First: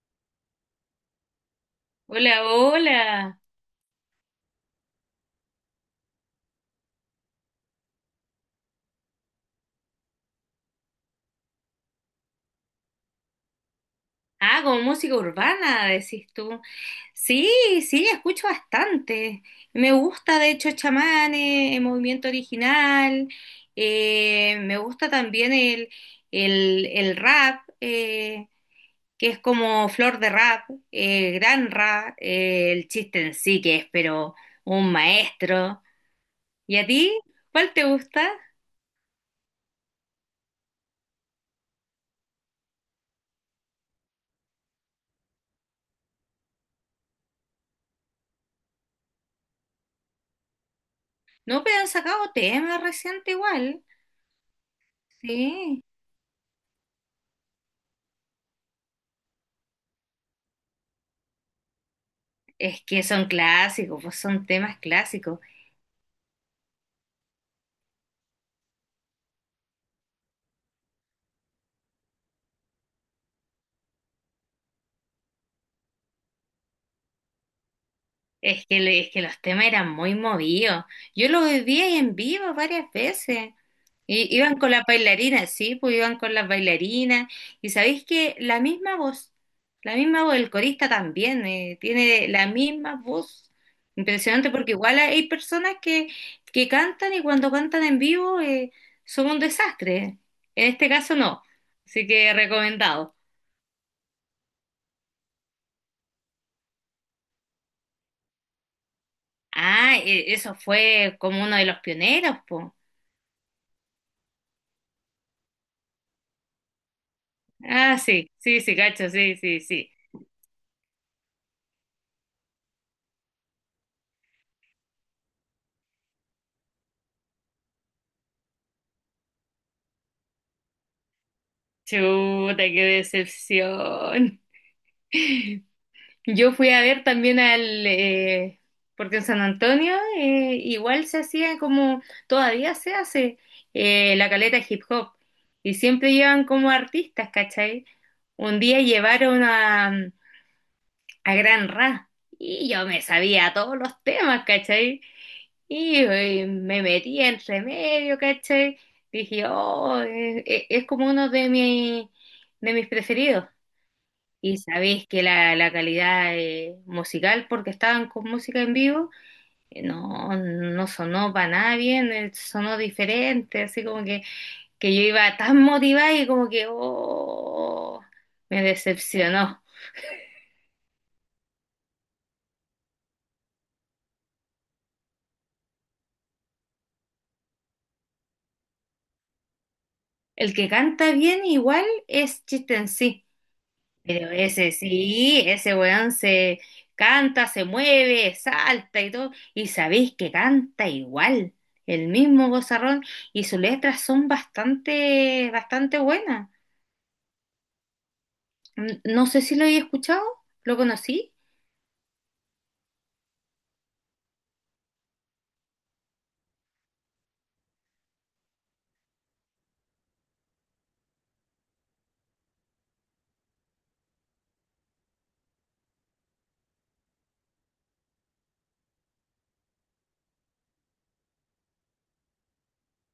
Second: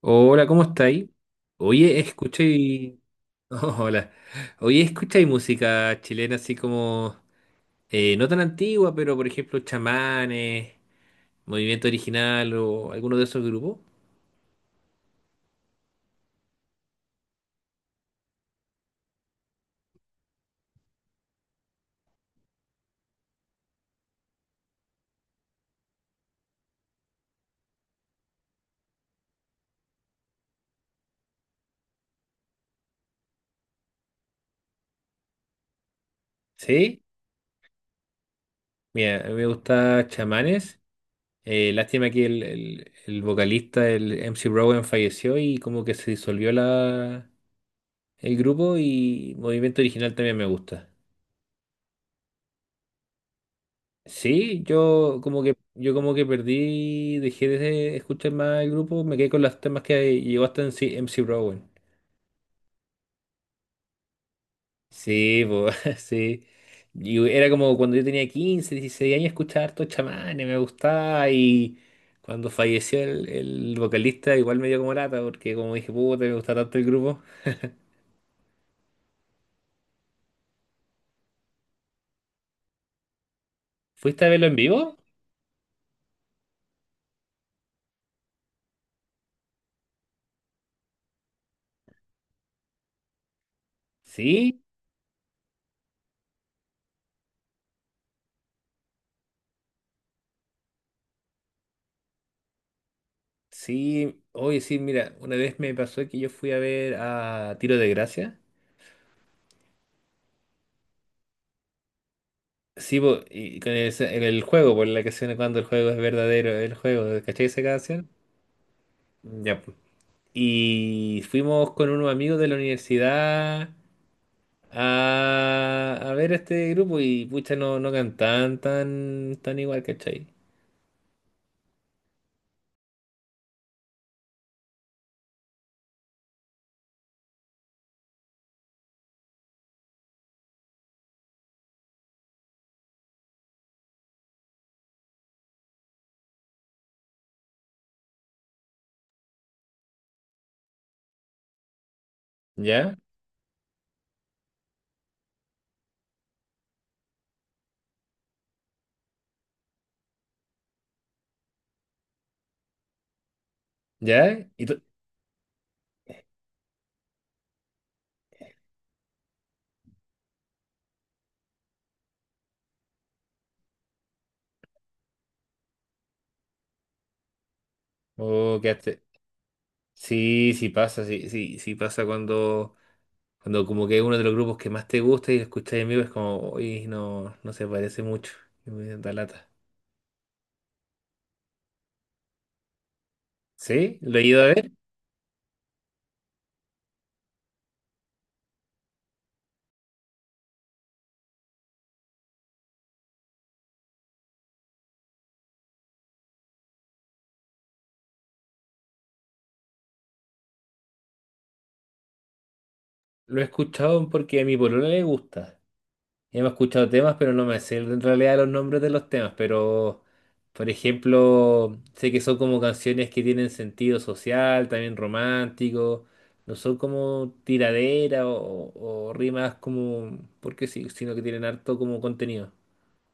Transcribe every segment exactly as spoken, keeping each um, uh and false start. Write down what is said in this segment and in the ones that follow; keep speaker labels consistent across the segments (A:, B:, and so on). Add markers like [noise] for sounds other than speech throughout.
A: Hola, ¿cómo estáis? Oye,
B: Hola,
A: escuché...
B: hola.
A: [laughs] hola. Oye, escucháis música chilena así como... eh, no tan antigua, pero por ejemplo, Chamanes, Movimiento Original o alguno de esos grupos.
B: Ah, como música urbana, decís tú. Sí, sí, escucho bastante. Me gusta, de hecho, Chamanes, el Movimiento Original. Eh, me gusta también el, el, el rap, eh, que es como Flor de Rap, eh, Gran Rap, eh, el Chiste en Sí que es, pero un maestro. ¿Y a
A: ¿Sí?
B: ti? ¿Cuál te gusta?
A: Mira, a mí me gusta Chamanes. Eh, lástima que el, el- el vocalista, el M C Rowan, falleció y como que se disolvió la, el grupo, y Movimiento Original también me gusta.
B: No, pero han sacado temas reciente igual.
A: Sí, yo como que
B: Sí.
A: yo como que perdí, dejé de escuchar más el grupo, me quedé con los temas que llegó hasta en MC, M C Rowan.
B: Es que son clásicos, pues son temas clásicos.
A: Sí, po, [laughs] sí. Y era como cuando yo tenía quince dieciséis años, escuchaba harto chamanes, me gustaba. Y cuando falleció el, el vocalista, igual me dio como lata, porque como dije, puta, me gusta tanto el grupo.
B: Es que, le- es que los temas eran muy movidos. Yo lo viví ahí en vivo varias veces.
A: ¿Fuiste a
B: Y
A: verlo en
B: iban con las
A: vivo?
B: bailarinas, sí, pues iban con las bailarinas. Y sabéis que la misma voz, la misma voz, el corista también, eh, tiene la misma voz. Impresionante
A: Sí,
B: porque igual hay personas que, que cantan y cuando cantan en vivo eh, son un desastre. En este caso no. Así que recomendado.
A: sí. Oye, sí, mira, una vez me pasó que yo fui a ver a Tiro de Gracia.
B: Ah, e- eso fue como uno de los pioneros, po.
A: Sí, po, y con ese- en el juego, por la canción cuando el juego es verdadero, el juego, ¿cachai esa
B: Ah,
A: canción?
B: sí, sí, sí, cacho, sí,
A: Ya,
B: sí,
A: po.
B: sí.
A: Y fuimos con unos amigos de la universidad a, a ver este grupo y pucha, no, no cantaban tan, tan igual, ¿cachai?
B: Chuta, qué decepción. [laughs] Yo fui a ver también al, eh, porque en San Antonio eh, igual se hacía como, todavía se hace eh, la caleta hip hop y siempre llevan como artistas, ¿cachai? Un día llevaron a, a Gran Ra y yo
A: ¿Ya?
B: me sabía todos los temas, ¿cachai? Y, eh, me metí entre medio, ¿cachai? Dije, oh, eh, eh, es, como uno de mis, de mis preferidos.
A: ¿Ya?
B: Y
A: ¿Y tú?
B: sabéis que la, la calidad eh, musical, porque estaban con música en vivo, eh, no, no sonó para nada bien, eh, sonó diferente, así como que, que yo iba tan motivada y como que, oh,
A: Oh,
B: me
A: quedaste.
B: decepcionó.
A: Sí, sí pasa, sí, sí, sí pasa cuando, cuando como que es uno de los grupos que más te gusta y lo escuchas en vivo es como, uy, no, no se parece mucho, y me da lata.
B: El que canta bien igual es Chiste en Sí.
A: ¿Sí? ¿Lo he
B: Pero
A: ido a ver?
B: ese sí, ese weón se canta, se mueve, salta y todo. Y sabéis que canta igual, el mismo gozarrón. Y sus letras son bastante, bastante buenas. N- No sé si lo he escuchado, ¿lo conocí?
A: Lo he escuchado porque a mi polola le gusta. Ya me he escuchado temas, pero no me sé en realidad los nombres de los temas. Pero, por ejemplo, sé que son como canciones que tienen sentido social, también romántico. No son como tiradera o, o rimas como, porque sí, sino que tienen harto como contenido.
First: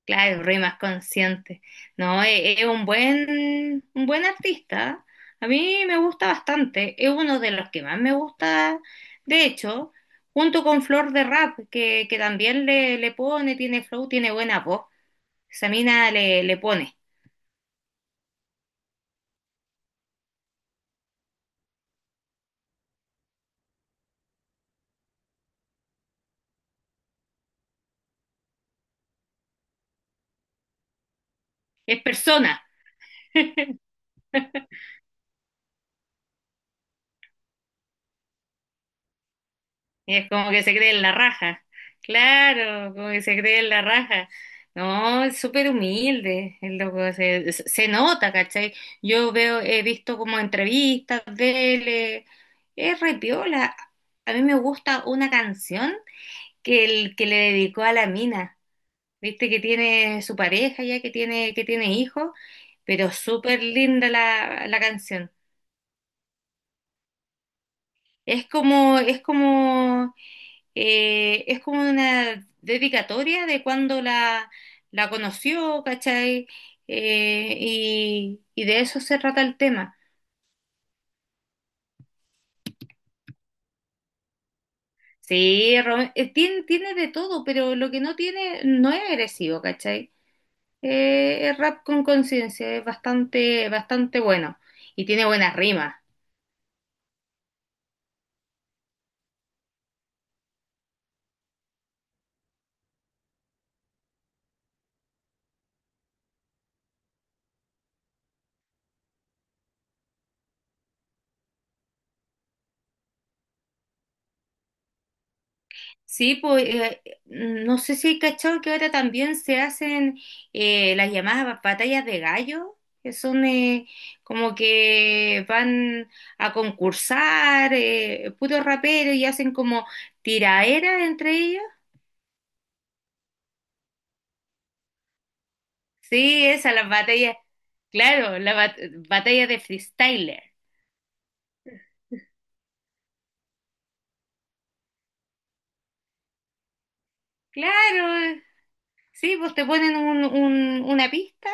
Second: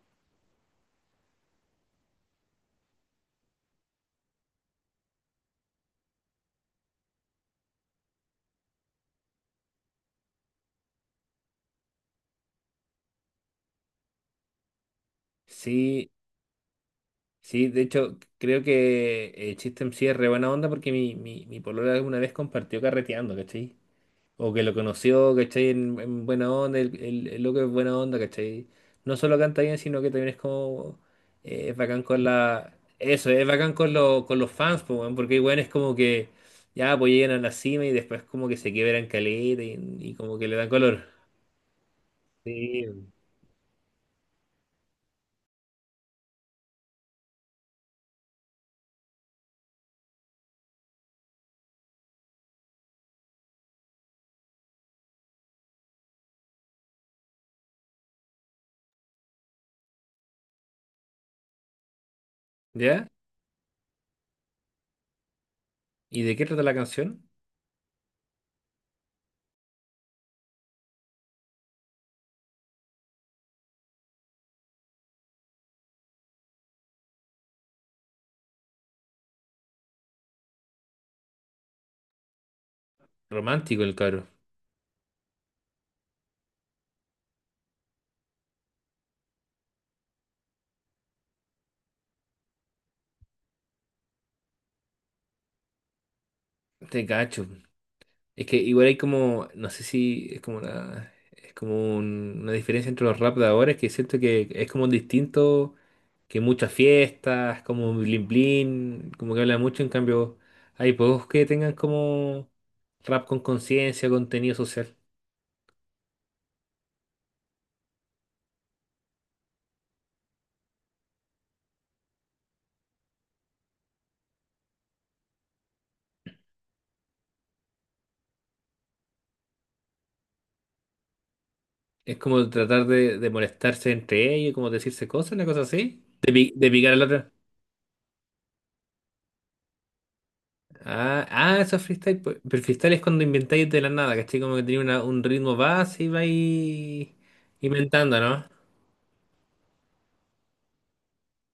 B: Claro, re más consciente. No, e- es un buen, un buen artista. A mí me gusta bastante. Es uno de los que más me gusta, de hecho, junto con Flor de Rap, que, que también le, le pone, tiene flow, tiene buena voz. Esa
A: Sí,
B: mina le, le pone.
A: sí, de hecho, creo que el System sí es re buena onda porque mi, mi, mi polola alguna vez compartió carreteando, ¿cachai? O que lo conoció, ¿cachai? En, en buena onda, el, el, el loco es buena onda, ¿cachai? No solo canta bien, sino que también es como... eh, es bacán
B: Es
A: con
B: persona.
A: la... Eso, es bacán con, lo- con los fans, po, weón, porque bueno, es como que ya pues llegan a la cima y después como que se quiebran caleta y, y
B: Y es
A: como que
B: como
A: le
B: que
A: dan
B: se cree
A: color.
B: en la raja. Claro,
A: Sí.
B: como que se cree en la raja. No, es súper humilde el loco. Se, se- se nota, ¿cachai? Yo veo, he visto como entrevistas de él. eh, Es re piola. A mí me gusta una canción que, el, que le dedicó a la mina. Viste que tiene su pareja ya, que tiene, que tiene hijos,
A: ¿Ya?
B: pero súper linda la, la canción.
A: ¿Y de qué trata la canción?
B: Es como, es como eh, es como una dedicatoria de cuando la, la conoció, ¿cachai? Eh, y, y de eso se trata el tema.
A: Romántico el cabro.
B: Sí, Rome- eh, tiene, tiene de todo, pero lo que no tiene no es agresivo, ¿cachai? Eh, es rap con conciencia, es bastante, bastante bueno y tiene buenas rimas.
A: Te cacho. Es que igual hay como, no sé si es como una, es como un- una diferencia entre los rap de ahora, es que siento que es como distinto, que muchas fiestas, como blin blin, como que habla mucho, en cambio hay pocos que tengan como rap con conciencia, contenido social.
B: Sí, pues eh, no sé si hay cachado que ahora también se hacen eh, las llamadas ba- batallas de gallo, que son eh, como que van a concursar eh, puros raperos y hacen como tiraera entre ellos.
A: Es como tratar de, de molestarse entre ellos, como decirse cosas, una cosa así, de,
B: Sí,
A: pi- de
B: esas las
A: picar al otro.
B: batallas, claro, las bat- batallas de freestyler.
A: Ah, ah, eso es freestyle. Pues. Pero freestyle es cuando inventáis de la nada, ¿cachai? Como que tenía una- un ritmo base y vais inventando,
B: Claro,
A: ¿no?
B: sí, pues te ponen un- un- una pista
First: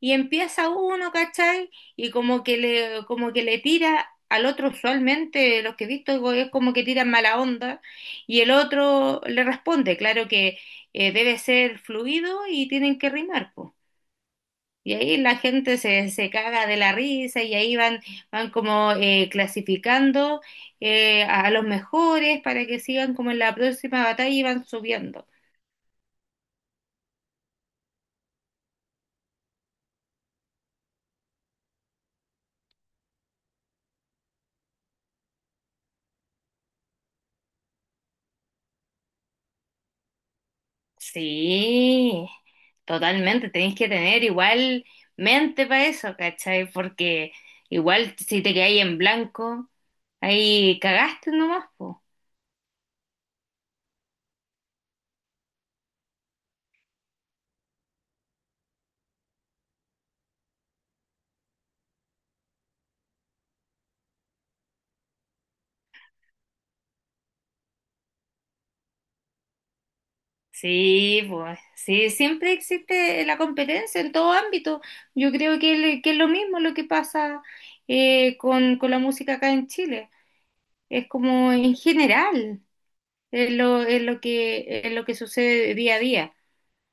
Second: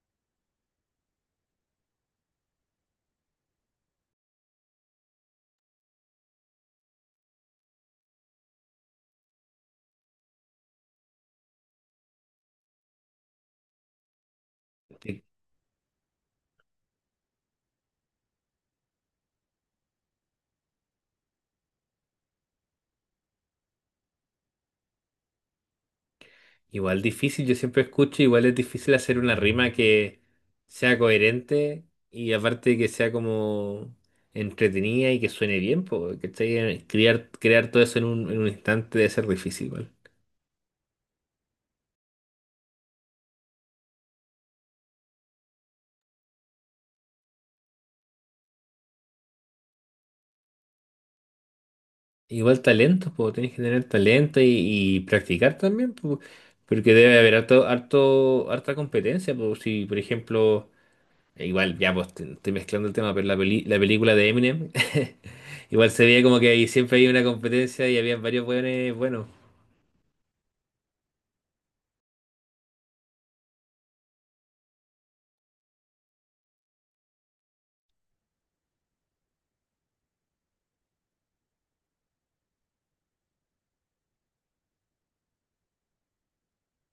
B: y empieza uno, ¿cachai? Y como que le, como que le tira al otro, usualmente los que he visto go- es como que tiran mala onda y el otro le responde, claro que eh, debe ser fluido y tienen que rimar, pues. Y ahí
A: Sí.
B: la gente se, se caga de la risa y ahí van, van como eh, clasificando eh, a los mejores para que sigan como en la próxima batalla y van subiendo.
A: Igual difícil, yo siempre escucho, igual es difícil hacer una rima que sea coherente y aparte que sea como entretenida y que suene bien, po, ¿cachai? Crear, crear todo eso en un, en un instante debe ser difícil, igual.
B: Sí, totalmente, tenéis que tener igual mente para eso, ¿cachai? Porque igual si te quedáis en blanco, ahí cagaste nomás, pues.
A: Igual talento, pues tenés que tener talento y, y practicar también, pues, porque debe haber harto, harto, harta competencia, pues si por ejemplo, eh, igual ya pues te- estoy mezclando el tema, pero la peli- la película de Eminem, [laughs] igual se veía como que ahí siempre hay una competencia y había varios buenos, bueno,
B: Sí, pues, sí, siempre existe la competencia en todo ámbito. Yo creo que, le- que es lo mismo lo que pasa eh, con, con la música acá en Chile. Es como en general, es lo, es lo que, es lo que sucede día a día.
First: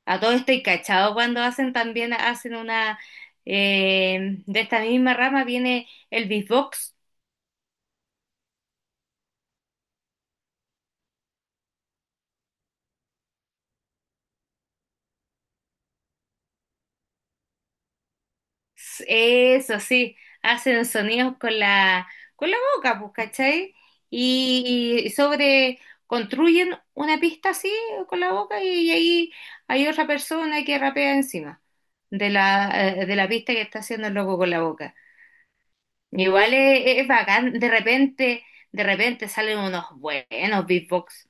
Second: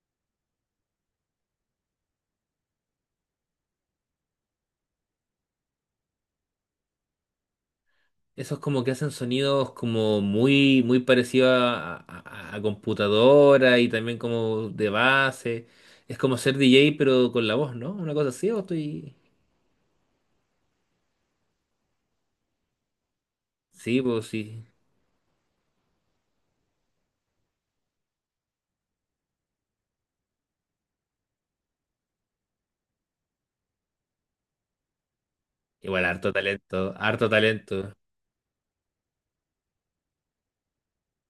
B: A todo esto y cachado cuando hacen también, hacen una, eh, de esta misma rama viene el beatbox.
A: esos como que hacen sonidos como muy, muy parecidos a, a- a computadora y también como de base, es como ser D J pero con la voz, ¿no? Una cosa así, o
B: S-
A: estoy...
B: eso sí, hacen sonidos con la, con la boca, pues, ¿cachai?
A: Sí, pues sí.
B: Y, y sobre, construyen una pista así con la boca y, ahí hay otra persona que rapea encima de la, eh, de la pista que está haciendo el loco con la boca.
A: Igual, harto
B: Igual es,
A: talento,
B: es
A: harto
B: bacán, de
A: talento.
B: repente, de repente salen unos buenos beatbox.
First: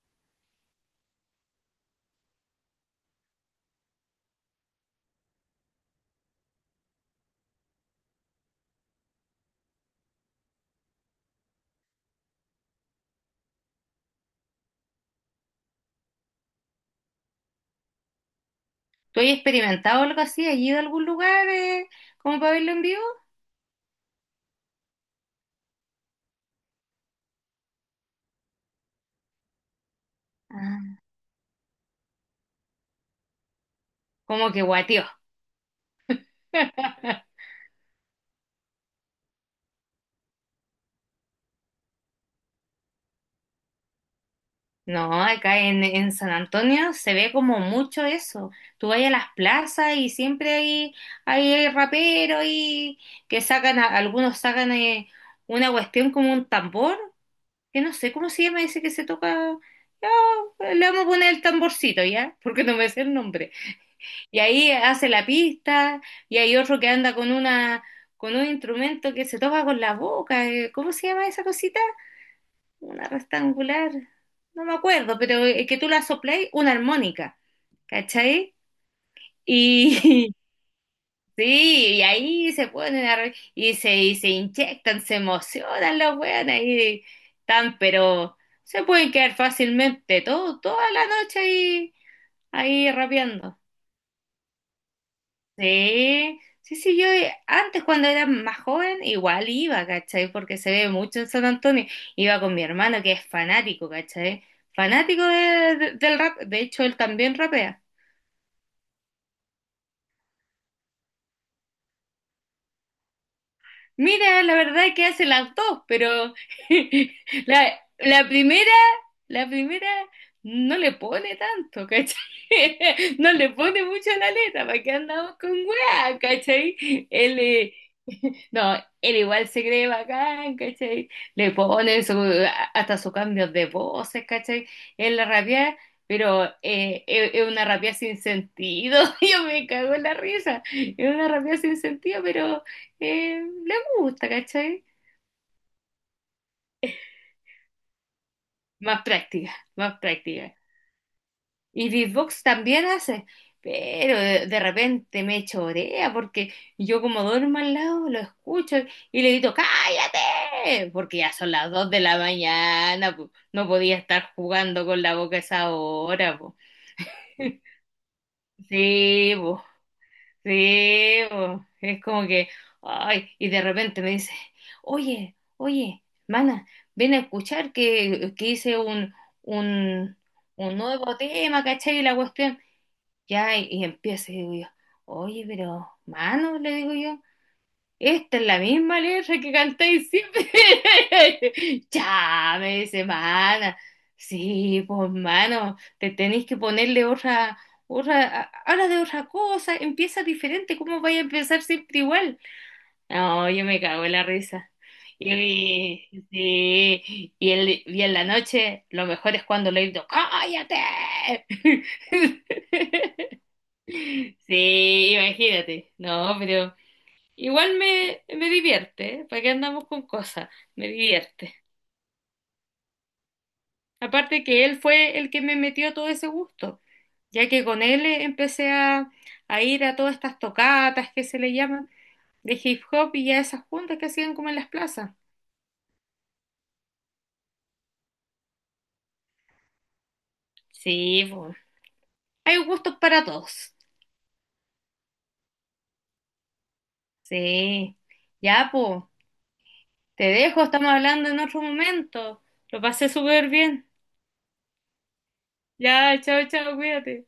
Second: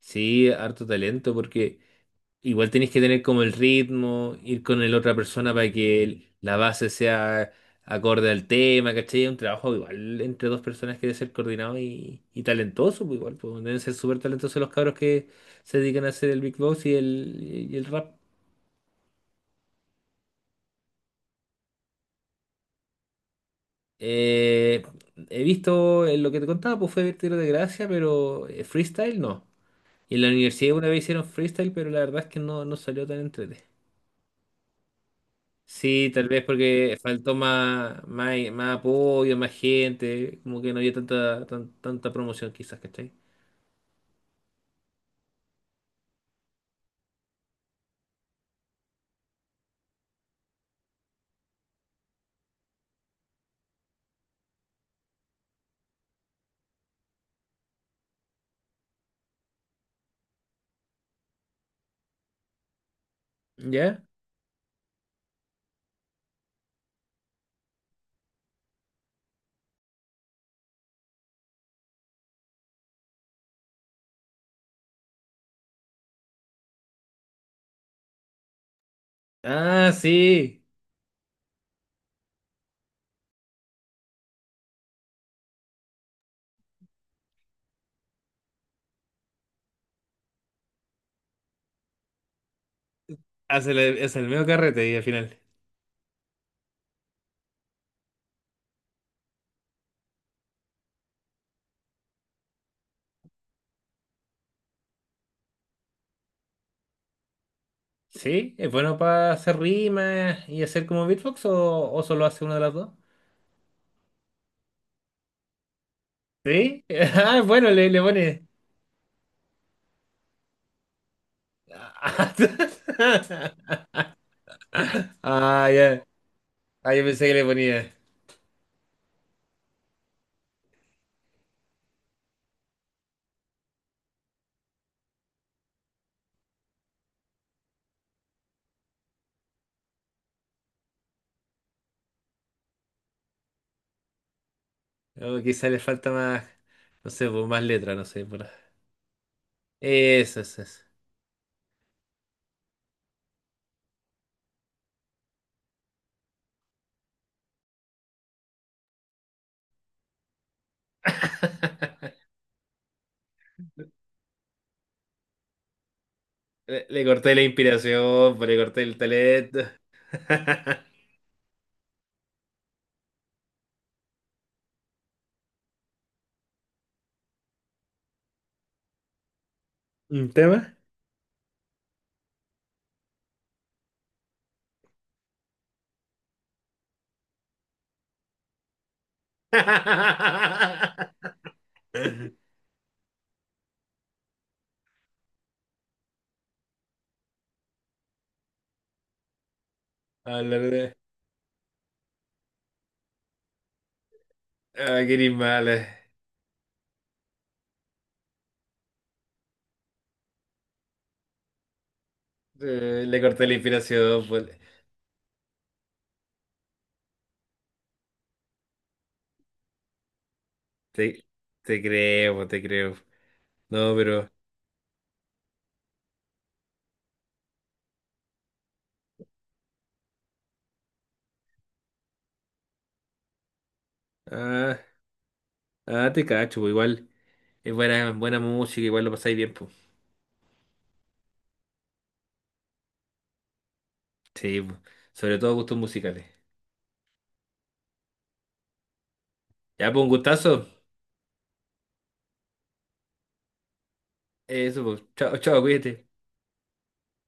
A: Sí, harto talento, porque igual tenéis que tener como el ritmo, ir con el otra persona para que el- la base sea acorde al tema, ¿cachai? Un trabajo igual entre dos personas que debe ser coordinado y, y talentoso, pues igual, pues deben ser súper talentosos los cabros que se dedican a hacer el big boss y el, y el rap.
B: ¿Tú has experimentado algo así? ¿Has ido a algún lugar eh, como para verlo en vivo?
A: Eh, he visto eh, lo que te contaba, pues fue tiro de gracia, pero eh, freestyle no. Y en la universidad una
B: Ah,
A: vez hicieron freestyle, pero la verdad es que no, no salió tan entrete.
B: como que guateó.
A: Sí, tal vez porque faltó
B: [laughs]
A: más, más, más apoyo, más gente, como que no había tanta, tan- tanta promoción quizás, ¿cachai?
B: No, acá en, en San Antonio se ve como mucho eso. Tú vas a las plazas y siempre hay, hay raperos y que sacan, a- algunos sacan eh, una cuestión como un tambor, que no sé cómo se llama ese que se toca. Ya, le vamos a poner el tamborcito, ¿ya? Porque no me sé el nombre.
A: ¿Ya?
B: Y ahí hace la pista, y hay otro que anda con una, con un instrumento que se toca con la boca. eh, ¿Cómo se llama esa cosita? Una rectangular. No me acuerdo, pero eh, que tú la sopléis, una armónica. ¿Cachai?
A: Ah,
B: Y [laughs]
A: sí.
B: sí, y ahí se ponen a re- y se, y se inyectan, se emocionan las weonas y tan, pero se pueden quedar fácilmente todo, toda la noche ahí, ahí rapeando.
A: Hace el, hace el medio carrete y al final.
B: Sí, sí, sí, yo eh, antes cuando era más joven igual iba, ¿cachai? Porque se ve mucho en San Antonio. Iba con mi hermano que es fanático, ¿cachai? Fanático de- de- del rap. De hecho, él también rapea.
A: ¿Sí? ¿Es bueno para hacer rimas y hacer como beatbox o, o solo hace una de las dos?
B: Mira, la verdad que hacen las dos, pero
A: ¿Sí?
B: [laughs]
A: [laughs] Ah, bueno,
B: la,
A: le, le
B: la
A: pone.
B: primera, la primera no le pone tanto, ¿cachai? [laughs] No le pone
A: [laughs]
B: mucho a la letra, ¿para qué andamos con
A: Ah, ya.
B: weá, ¿cachai?
A: Ah, yo pensé que
B: Él,
A: le
B: eh,
A: ponía.
B: [laughs] no, él igual se cree bacán, ¿cachai? Le pone su- hasta sus cambios de voces, ¿cachai? En la rabia, pero eh, es es una rabia sin sentido, [laughs] yo me cago en la risa, es una rabia sin sentido, pero eh, le gusta, ¿cachai?
A: O quizá le falta más, no sé, pues, más letra, no sé. Por-
B: Más práctica, más
A: Eso,
B: práctica.
A: eso, eso.
B: Y beatbox también hace, pero de, de repente me chorea porque yo como duermo al lado lo escucho y le grito, ¡cállate! Porque ya son las dos de
A: [laughs]
B: la mañana, po. No podía estar jugando con la boca a esa hora, po.
A: Le, le corté la inspiración, pues, le corté el
B: Sí,
A: talento.
B: po.
A: [laughs]
B: Sí, po, es como que, ay, y de repente me dice, oye, oye, mana, ven a escuchar que, que hice un, un,
A: ¿Un
B: un
A: tema?
B: nuevo tema, ¿cachai? Y la cuestión, ya, y, y empieza, y digo yo, oye, pero, mano, le digo yo, esta es la misma letra que cantáis siempre.
A: [laughs]
B: [laughs] Ya, me dice, mana. Sí, pues, mano, te tenéis que ponerle otra, otra, a- habla de otra cosa, empieza
A: Hablar
B: diferente,
A: de...
B: ¿cómo vais a empezar siempre igual? No, yo me cago en la risa.
A: Ah, qué eres mala.
B: Y, sí, y, el- y en la noche, lo mejor es cuando le digo, ¡cállate!
A: Eh, le
B: [laughs]
A: corté la inspiración, pues.
B: Sí, imagínate. No, pero. Igual me, me divierte, ¿eh? ¿Para qué andamos con cosas? Me
A: Te,
B: divierte.
A: te creo, pues, te creo. No, pero...
B: Aparte que él fue el que me metió todo ese gusto, ya que con él eh, empecé a, a ir a todas estas tocatas que se le llaman de hip hop y a esas juntas que hacían como en las
A: Ah,
B: plazas.
A: ah, te cacho, pues, igual. Es buena, buena música, igual lo pasáis bien, pues.
B: Sí, pues. Hay gustos para todos.
A: Sí, pues. Sobre todo gustos musicales.
B: Sí. Ya, pues.
A: Ya, pues, un
B: Te dejo,
A: gustazo.
B: estamos hablando en otro momento. Lo pasé súper bien.
A: Eso, pues. Chao, chao, cuídate.
B: Ya, chao, chao, cuídate.